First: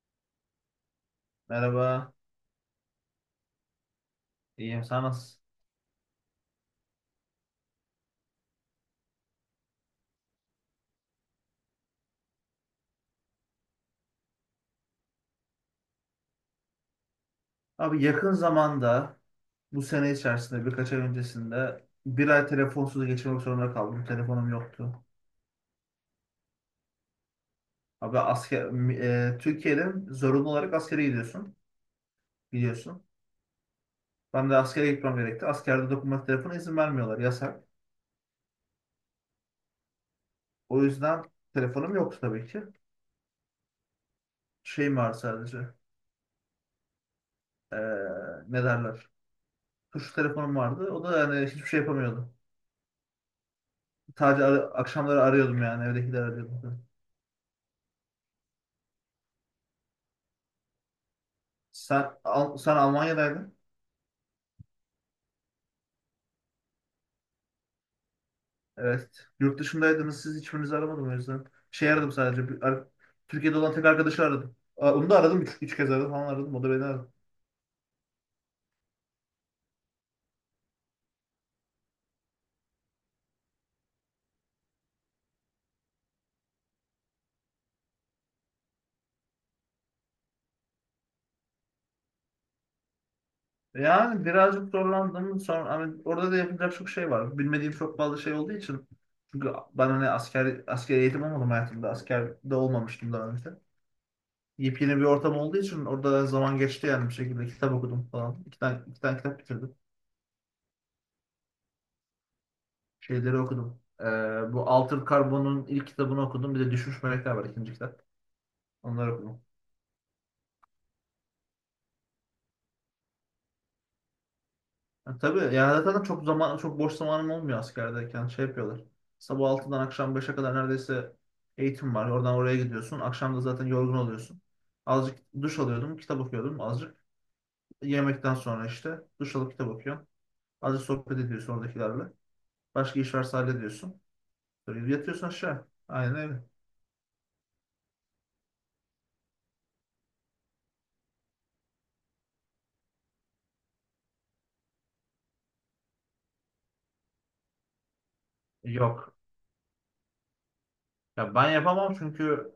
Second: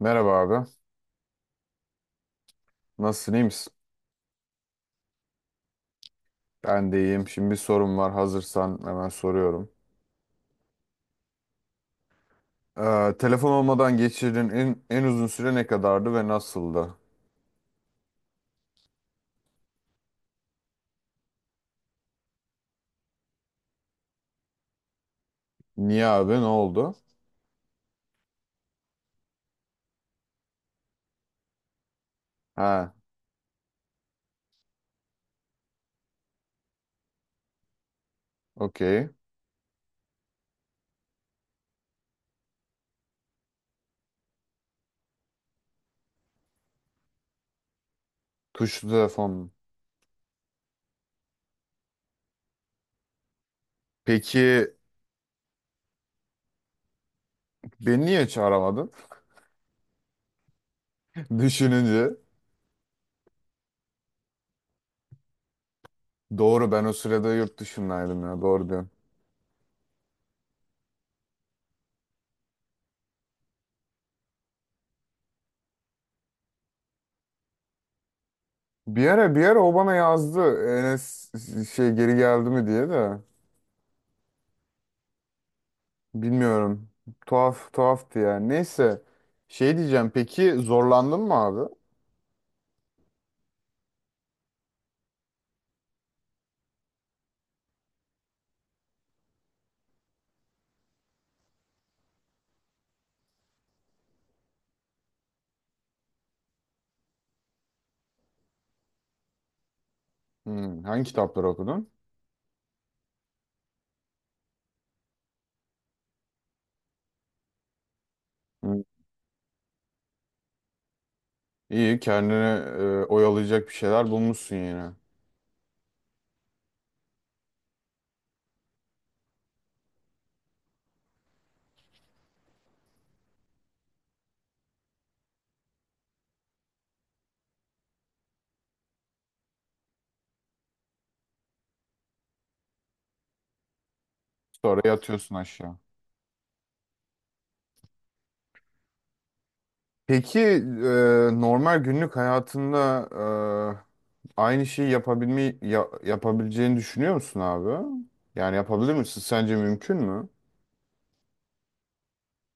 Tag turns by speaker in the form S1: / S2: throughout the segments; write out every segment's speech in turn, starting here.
S1: Merhaba abi.
S2: Merhaba,
S1: Nasılsın, iyi misin?
S2: iyiyim. Sen nasılsın?
S1: Ben de iyiyim. Şimdi bir sorum var. Hazırsan hemen soruyorum. Telefon olmadan geçirdiğin en uzun süre ne kadardı ve nasıldı?
S2: Abi yakın zamanda, bu sene içerisinde, birkaç ay öncesinde bir ay telefonsuz geçirmek zorunda kaldım. Telefonum yoktu.
S1: Niye abi? Ne oldu?
S2: Abi Türkiye'de zorunlu olarak askere gidiyorsun,
S1: Ha,
S2: biliyorsun. Ben de askere gitmem gerekti. Askerde dokunmatik telefona izin vermiyorlar, yasak.
S1: okey.
S2: O yüzden telefonum yoktu tabii ki. Şeyim vardı sadece. E, ne
S1: Tuşlu
S2: derler?
S1: telefon.
S2: Tuşlu telefonum vardı. O da yani hiçbir şey yapamıyordum. Sadece
S1: Peki
S2: akşamları arıyordum yani, evdekileri arıyordum.
S1: beni niye hiç aramadın? Düşününce.
S2: Sen Almanya'daydın.
S1: Doğru ben o sırada yurt dışındaydım ya. Doğru diyorsun.
S2: Evet. Yurt dışındaydınız. Siz hiçbirinizi aramadım o yüzden. Şey aradım sadece. Türkiye'de olan tek arkadaşı aradım. Onu da aradım. Üç kez aradım falan aradım. O da beni aradı.
S1: Bir ara o bana yazdı. Enes şey geri geldi mi diye de. Bilmiyorum. Tuhaftı yani. Neyse. Şey diyeceğim. Peki zorlandın mı abi?
S2: Yani birazcık zorlandım. Sonra hani orada da yapacak çok şey var. Bilmediğim çok fazla şey olduğu için. Çünkü ben hani asker eğitim olmadım hayatımda. Askerde olmamıştım daha önce. Yepyeni bir ortam olduğu için orada zaman geçti yani bir şekilde. Kitap okudum falan. İki tane kitap bitirdim.
S1: Hmm, hangi kitapları okudun?
S2: Şeyleri okudum. Bu Altered Carbon'un ilk kitabını okudum. Bir de Düşmüş Melekler var ikinci kitap.
S1: Hmm.
S2: Onları okudum.
S1: İyi, kendini oyalayacak bir şeyler bulmuşsun yine.
S2: Ha, tabii yani zaten çok boş zamanım olmuyor askerdeyken. Şey yapıyorlar. Sabah 6'dan akşam 5'e kadar neredeyse eğitim var. Oradan oraya gidiyorsun. Akşam da zaten yorgun oluyorsun. Azıcık duş alıyordum. Kitap okuyordum azıcık. Yemekten sonra işte duş alıp kitap okuyorsun. Azıcık sohbet ediyorsun oradakilerle. Başka iş varsa hallediyorsun.
S1: Sonra
S2: Böyle yatıyorsun
S1: yatıyorsun
S2: aşağı.
S1: aşağı.
S2: Aynen öyle.
S1: Peki normal günlük hayatında aynı şeyi yapabileceğini düşünüyor musun abi? Yani yapabilir
S2: Yok.
S1: misin? Sence mümkün mü?
S2: Ya ben yapamam çünkü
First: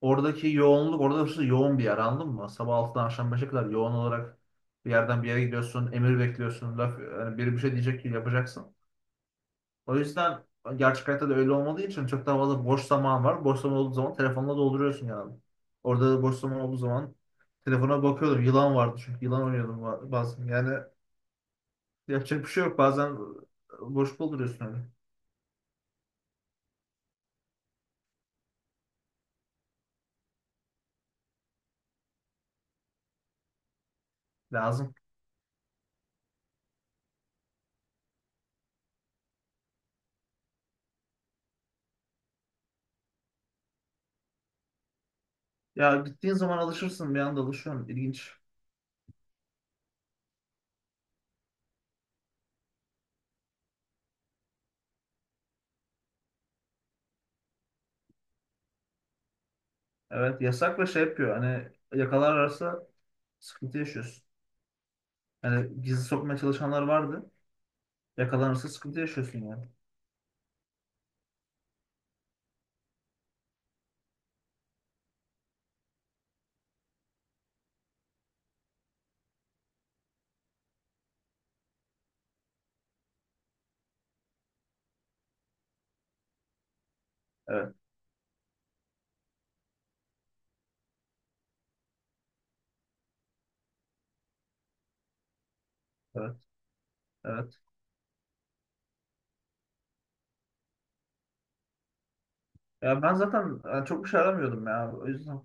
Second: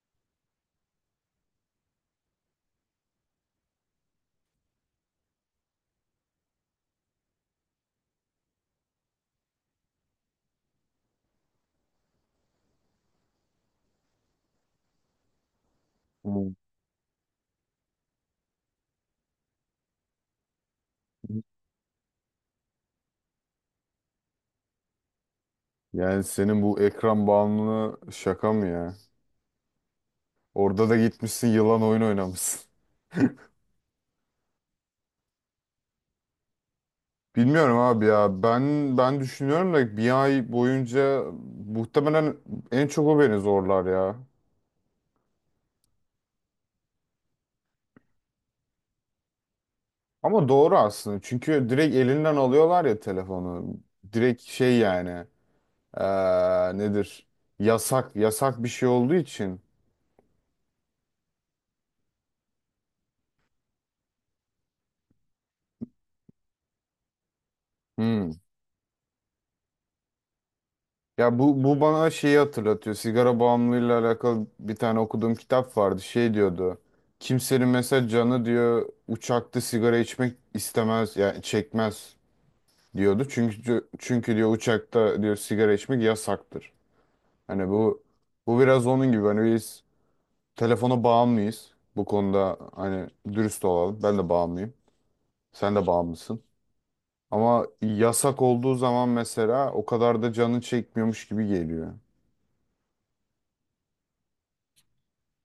S2: oradaki yoğunluk, orada hırsı yoğun bir yer anladın mı? Sabah 6'dan akşam 5'e kadar yoğun olarak bir yerden bir yere gidiyorsun, emir bekliyorsun, laf, yani biri bir şey diyecek ki yapacaksın. O yüzden gerçek hayatta da öyle olmadığı için çok daha fazla boş zaman var. Boş zaman olduğu zaman telefonla dolduruyorsun yani. Orada da boş
S1: Hmm.
S2: zaman olduğu zaman telefona bakıyordum. Yılan vardı çünkü yılan oynuyordum bazen. Yani yapacak bir şey yok. Bazen boş dolduruyorsun öyle.
S1: Yani senin bu ekran bağımlılığı şaka mı ya? Orada da gitmişsin yılan oyun oynamışsın.
S2: Lazım.
S1: Bilmiyorum abi ya. Ben düşünüyorum da bir ay boyunca muhtemelen en çok o beni zorlar ya.
S2: Ya gittiğin zaman alışırsın bir anda alışıyorsun. İlginç.
S1: Ama doğru aslında. Çünkü direkt elinden alıyorlar ya telefonu. Direkt şey yani. Nedir? Yasak. Yasak bir şey olduğu için.
S2: Evet yasak ve şey yapıyor. Hani yakalarlarsa sıkıntı yaşıyorsun. Yani gizli sokmaya çalışanlar vardı.
S1: Hmm.
S2: Yakalanırsa sıkıntı yaşıyorsun yani.
S1: Ya bu bana şeyi hatırlatıyor. Sigara bağımlılığıyla alakalı bir tane okuduğum kitap vardı. Şey diyordu. Kimsenin mesela canı diyor uçakta sigara içmek istemez. Yani çekmez. Diyordu. Çünkü diyor uçakta diyor sigara içmek yasaktır. Hani
S2: Evet,
S1: bu biraz onun gibi hani biz telefona bağımlıyız. Bu konuda hani dürüst olalım. Ben de bağımlıyım. Sen de
S2: evet,
S1: bağımlısın.
S2: evet.
S1: Ama yasak olduğu zaman mesela o kadar da canın çekmiyormuş gibi geliyor.
S2: Ya ben zaten yani çok bir şey aramıyordum ya. O yüzden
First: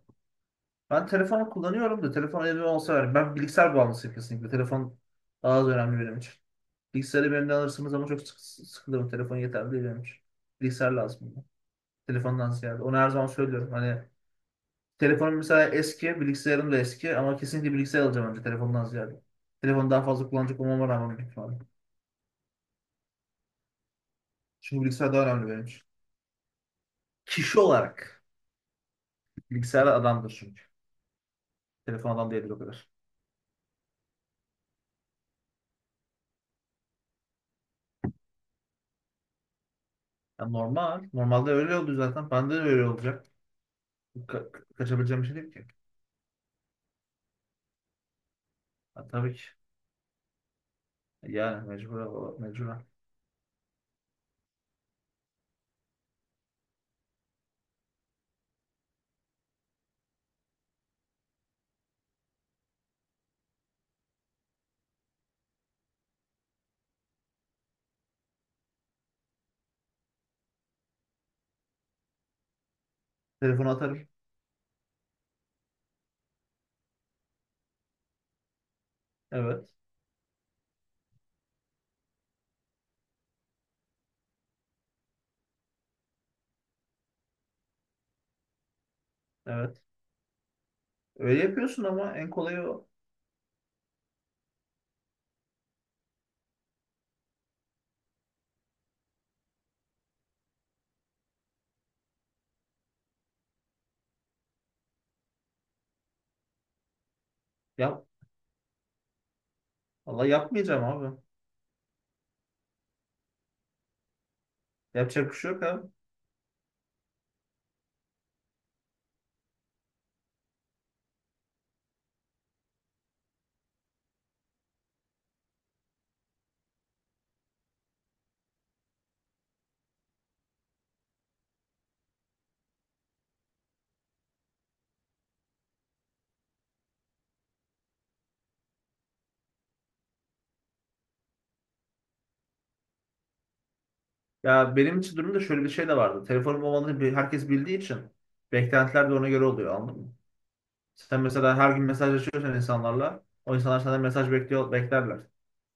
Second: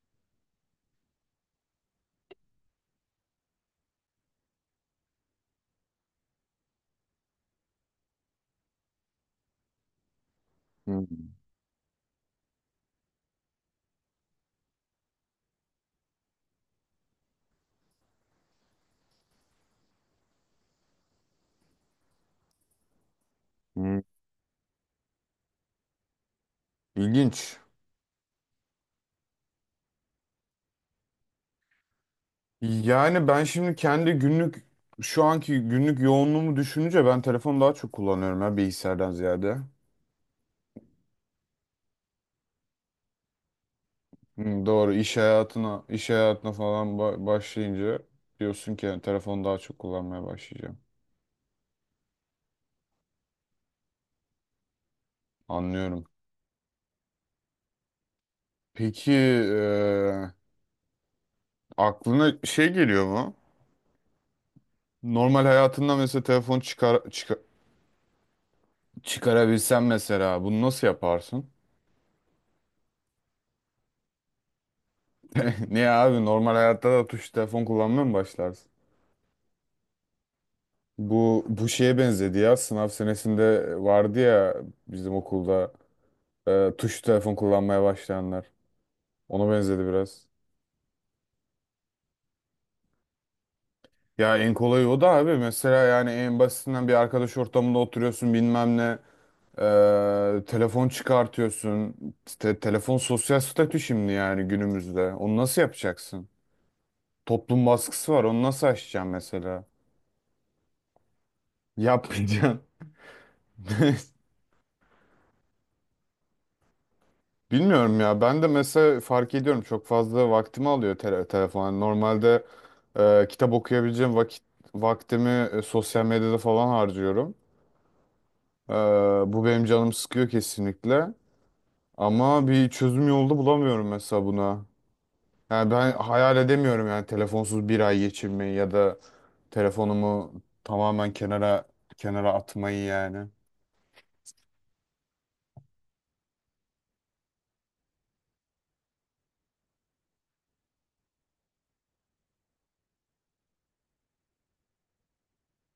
S2: ben telefonu kullanıyorum da telefon elime olsa ver. Ben bilgisayar bağımlısıyım kesinlikle. Telefon daha az önemli benim için. Bilgisayarı benimden alırsınız ama çok sık, sıkılırım. Telefon yeterli değil benim için. Bilgisayar lazım
S1: Hmm.
S2: bana. Telefondan ziyade. Onu her zaman söylüyorum. Hani telefonum mesela eski, bilgisayarım da eski ama kesinlikle bilgisayar alacağım önce telefondan ziyade. Telefonu daha fazla kullanacak olmama rağmen büyük ihtimalle.
S1: Hmm.
S2: Çünkü bilgisayar daha önemli benim için.
S1: İlginç.
S2: Kişi olarak bilgisayar adamdır çünkü. Telefon adam değildir o kadar.
S1: Yani ben şimdi kendi günlük şu anki günlük yoğunluğumu düşününce ben telefonu daha çok kullanıyorum ya bilgisayardan ziyade.
S2: Ya normal. Normalde öyle oldu zaten. Bende de öyle olacak. Ka-
S1: Hı,
S2: ka-
S1: doğru iş
S2: kaçabileceğim bir şey değil ki.
S1: hayatına iş hayatına falan başlayınca diyorsun ki yani
S2: Ha, tabii
S1: telefonu
S2: ki.
S1: daha çok kullanmaya başlayacağım.
S2: Yani mecbur, mecbur.
S1: Anlıyorum. Peki aklına şey geliyor mu? Normal hayatında mesela telefon çıkarabilsen mesela bunu nasıl yaparsın?
S2: Telefonu atarım.
S1: Niye abi normal hayatta da tuş telefon kullanmaya mı başlarsın?
S2: Evet.
S1: Bu şeye benzedi ya sınav senesinde vardı ya bizim okulda tuş telefon kullanmaya başlayanlar. Ona
S2: Evet.
S1: benzedi biraz.
S2: Öyle yapıyorsun ama en kolayı o.
S1: Ya en kolayı o da abi. Mesela yani en basitinden bir arkadaş ortamında oturuyorsun bilmem ne. Telefon çıkartıyorsun. Telefon sosyal statü şimdi yani günümüzde. Onu nasıl yapacaksın? Toplum
S2: Yap.
S1: baskısı var. Onu nasıl aşacaksın mesela?
S2: Valla yapmayacağım abi.
S1: Yapmayacaksın.
S2: Yapacak bir şey yok abi.
S1: Bilmiyorum ya. Ben de mesela fark ediyorum. Çok fazla vaktimi alıyor telefon. Yani normalde kitap okuyabileceğim vaktimi sosyal medyada falan harcıyorum. Ee, Bu benim canım sıkıyor kesinlikle. Ama bir çözüm yolda bulamıyorum mesela buna. Yani ben hayal edemiyorum yani telefonsuz bir ay geçirmeyi ya da telefonumu tamamen kenara atmayı yani.
S2: Ya benim için durumda şöyle bir şey de vardı. Telefonum olmadığını herkes bildiği için beklentiler de ona göre oluyor anladın mı? Sen mesela her gün mesajlaşıyorsan insanlarla o insanlar senden mesaj bekliyor, beklerler.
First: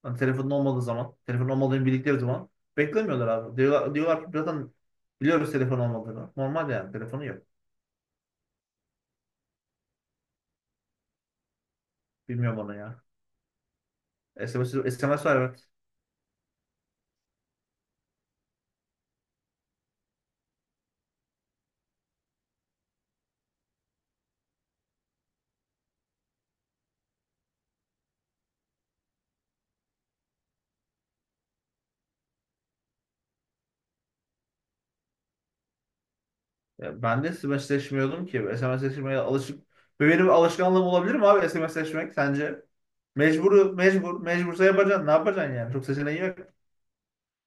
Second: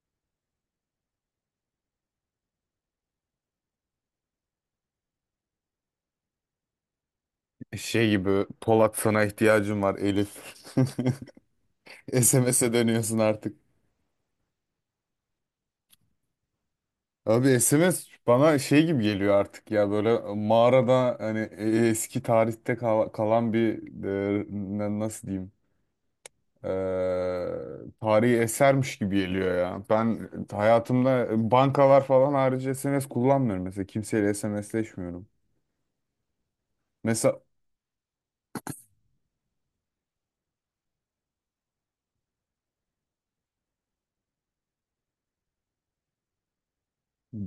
S2: Hani telefonun olmadığı zaman, telefonun olmadığını bildikleri zaman beklemiyorlar abi. Diyorlar ki zaten biliyoruz telefon olmadığını. Normal yani telefonu yok.
S1: Şey gibi Polat sana ihtiyacım var Elif.
S2: Bilmiyorum
S1: SMS'e
S2: onu ya.
S1: dönüyorsun artık.
S2: SMS var evet.
S1: Abi SMS bana şey gibi geliyor artık ya böyle mağarada hani eski tarihte kalan bir nasıl diyeyim tarihi esermiş gibi geliyor ya. Ben hayatımda bankalar falan harici SMS kullanmıyorum mesela. Kimseyle SMSleşmiyorum.
S2: Ya ben de
S1: Mesela
S2: SMSleşmiyordum ki. SMSleşmeye alışık. Ve benim alışkanlığım olabilir mi abi SMSleşmek sence? Mecbur. Mecbursa yapacaksın. Ne yapacaksın yani? Çok seçeneği yok.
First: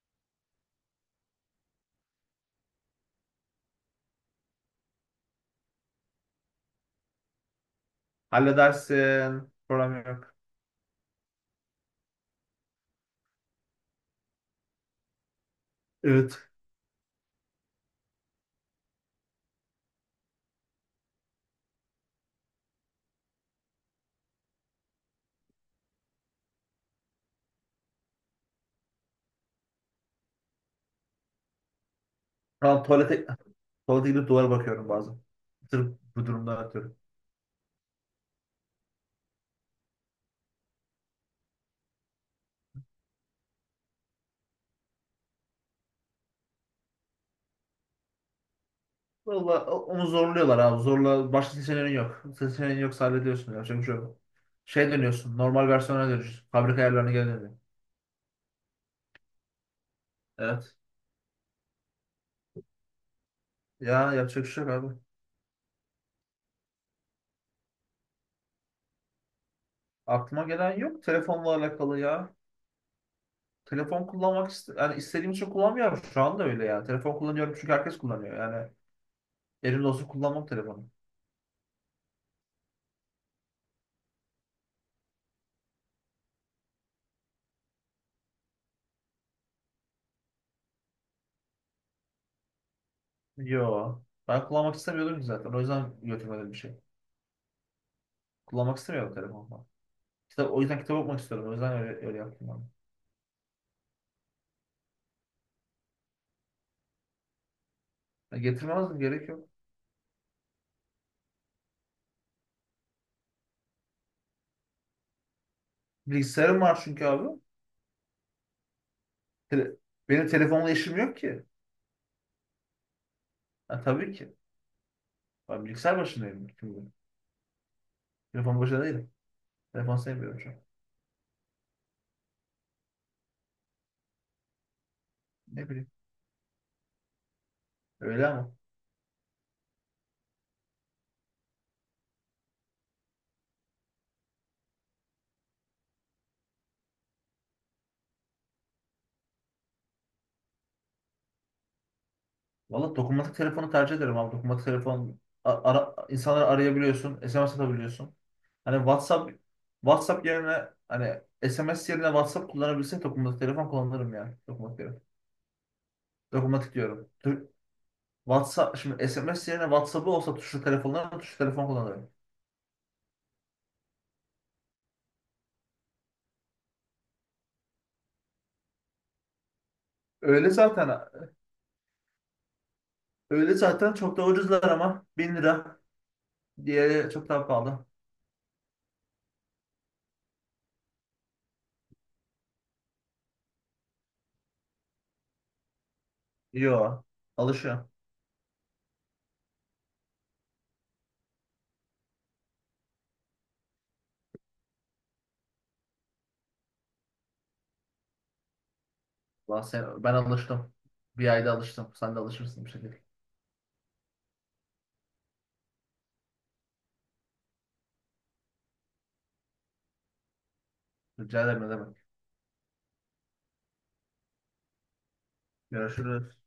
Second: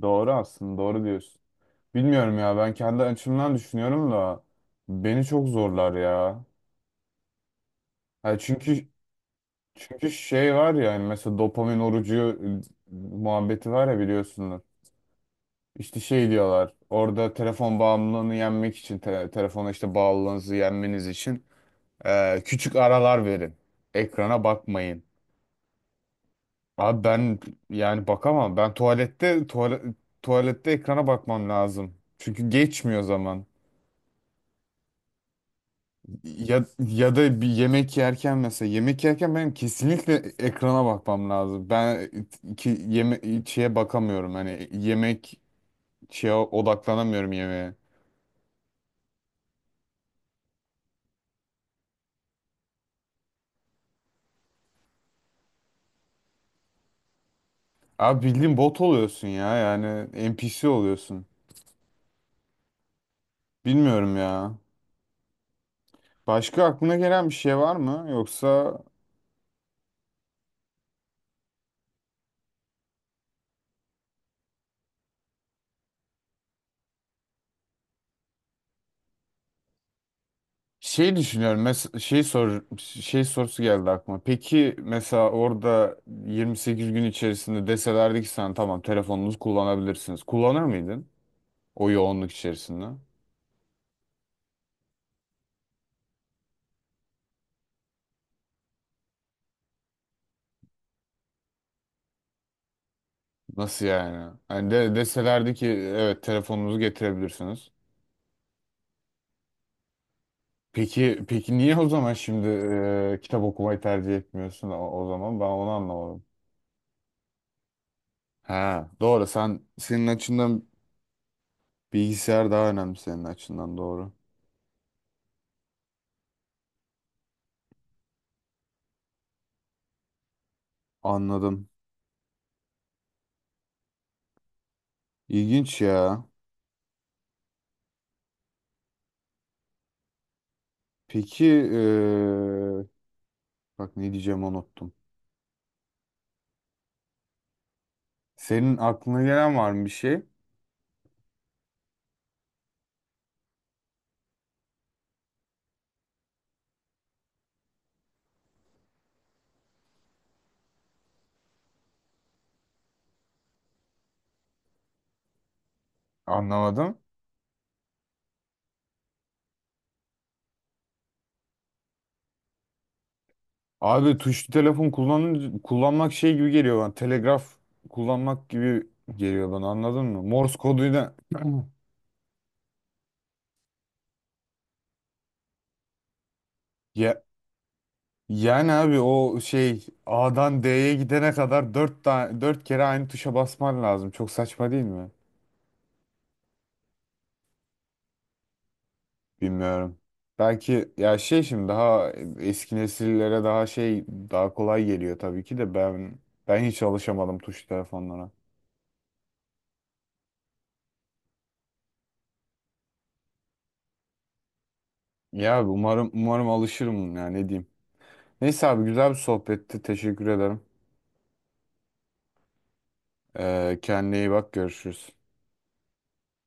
S1: doğru aslında doğru diyorsun. Bilmiyorum ya ben kendi açımdan düşünüyorum da beni çok zorlar ya. Ha, çünkü
S2: Halledersin. Problem
S1: çünkü
S2: yok.
S1: şey var ya hani mesela dopamin orucu muhabbeti var ya biliyorsunuz. İşte şey
S2: Evet.
S1: diyorlar orada telefon bağımlılığını yenmek için telefona işte bağlılığınızı yenmeniz için. Küçük aralar verin. Ekrana bakmayın. Abi ben yani bakamam. Ben tuvalette ekrana bakmam lazım. Çünkü
S2: Lan
S1: geçmiyor
S2: tuvalete,
S1: zaman.
S2: Tuvalete gidip duvara bakıyorum bazen. Sırf bu durumdan
S1: Ya
S2: atıyorum.
S1: ya da bir yemek yerken benim kesinlikle ekrana bakmam lazım. Ben ki yeme şeye bakamıyorum. Hani şeye odaklanamıyorum yemeğe.
S2: Valla onu zorluyorlar abi. Zorla başka seçeneğin yok. Seçeneğin yoksa hallediyorsun. Yapacak bir şey yok. Şey dönüyorsun. Normal versiyona dönüyorsun. Fabrika ayarlarına geri dönüyorsun.
S1: Abi bildiğin bot oluyorsun ya. Yani NPC
S2: Evet.
S1: oluyorsun.
S2: Ya
S1: Bilmiyorum
S2: yapacak bir
S1: ya.
S2: şey yok abi.
S1: Başka aklına gelen bir şey var mı? Yoksa,
S2: Aklıma gelen yok telefonla alakalı ya. Telefon kullanmak yani istediğim için kullanmıyorum. Şu anda öyle yani. Telefon kullanıyorum çünkü herkes kullanıyor. Yani elimde olsun kullanmam telefonu.
S1: şey düşünüyorum. Mes şey sor şey sorusu geldi aklıma. Peki mesela orada 28 gün içerisinde deselerdi ki sen tamam telefonunuzu kullanabilirsiniz. Kullanır mıydın o yoğunluk içerisinde?
S2: Yo. Ben kullanmak istemiyordum ki zaten. O yüzden götürmedim bir şey. Kullanmak istemiyordum telefonu. O yüzden kitap okumak istiyorum. O yüzden öyle, öyle yaptım abi.
S1: Nasıl yani? Hani deselerdi ki evet telefonunuzu getirebilirsiniz.
S2: Ya getirmezdim gerek yok.
S1: Peki niye o zaman şimdi kitap okumayı tercih etmiyorsun o zaman? Ben onu anlamadım.
S2: Bilgisayarım var çünkü abi.
S1: Ha, doğru. Sen
S2: Tele-
S1: senin
S2: benim
S1: açından
S2: telefonla işim yok ki.
S1: bilgisayar daha önemli senin açından
S2: Ha,
S1: doğru.
S2: tabii ki. Ben bilgisayar başındayım bütün gün. Telefon başında değilim. Telefon sevmiyorum şu an.
S1: Anladım.
S2: Ne
S1: İlginç
S2: bileyim.
S1: ya.
S2: Öyle ama.
S1: Peki bak ne diyeceğimi unuttum. Senin aklına gelen var mı bir şey?
S2: Valla dokunmatik telefonu tercih ederim abi. Dokunmatik telefon insanları arayabiliyorsun. SMS atabiliyorsun. Hani WhatsApp yerine hani SMS yerine WhatsApp kullanabilsek dokunmatik telefon kullanırım yani. Dokunmatik telefon. Dokunmatik
S1: Anlamadım.
S2: diyorum. WhatsApp şimdi SMS yerine WhatsApp'ı olsa tuşlu telefon kullanırım.
S1: Abi tuşlu telefon kullanmak şey gibi geliyor bana. Telegraf kullanmak gibi geliyor bana anladın mı?
S2: Öyle
S1: Morse
S2: zaten
S1: koduyla
S2: öyle zaten çok da ucuzlar ama 1.000 lira diğeri
S1: ya,
S2: çok daha pahalı.
S1: yani abi o şey A'dan D'ye gidene kadar 4 kere aynı tuşa basman lazım. Çok saçma değil mi?
S2: Yo alışıyor.
S1: Bilmiyorum. Belki ya şey şimdi daha eski nesillere daha şey daha kolay geliyor tabii ki de ben hiç alışamadım tuşlu telefonlara.
S2: Ben alıştım. Bir ayda alıştım. Sen de alışırsın bir şekilde.
S1: Ya umarım alışırım ya ne diyeyim. Neyse abi güzel bir sohbetti. Teşekkür ederim.
S2: Rica ederim ne demek.
S1: Kendine iyi bak görüşürüz.
S2: Görüşürüz.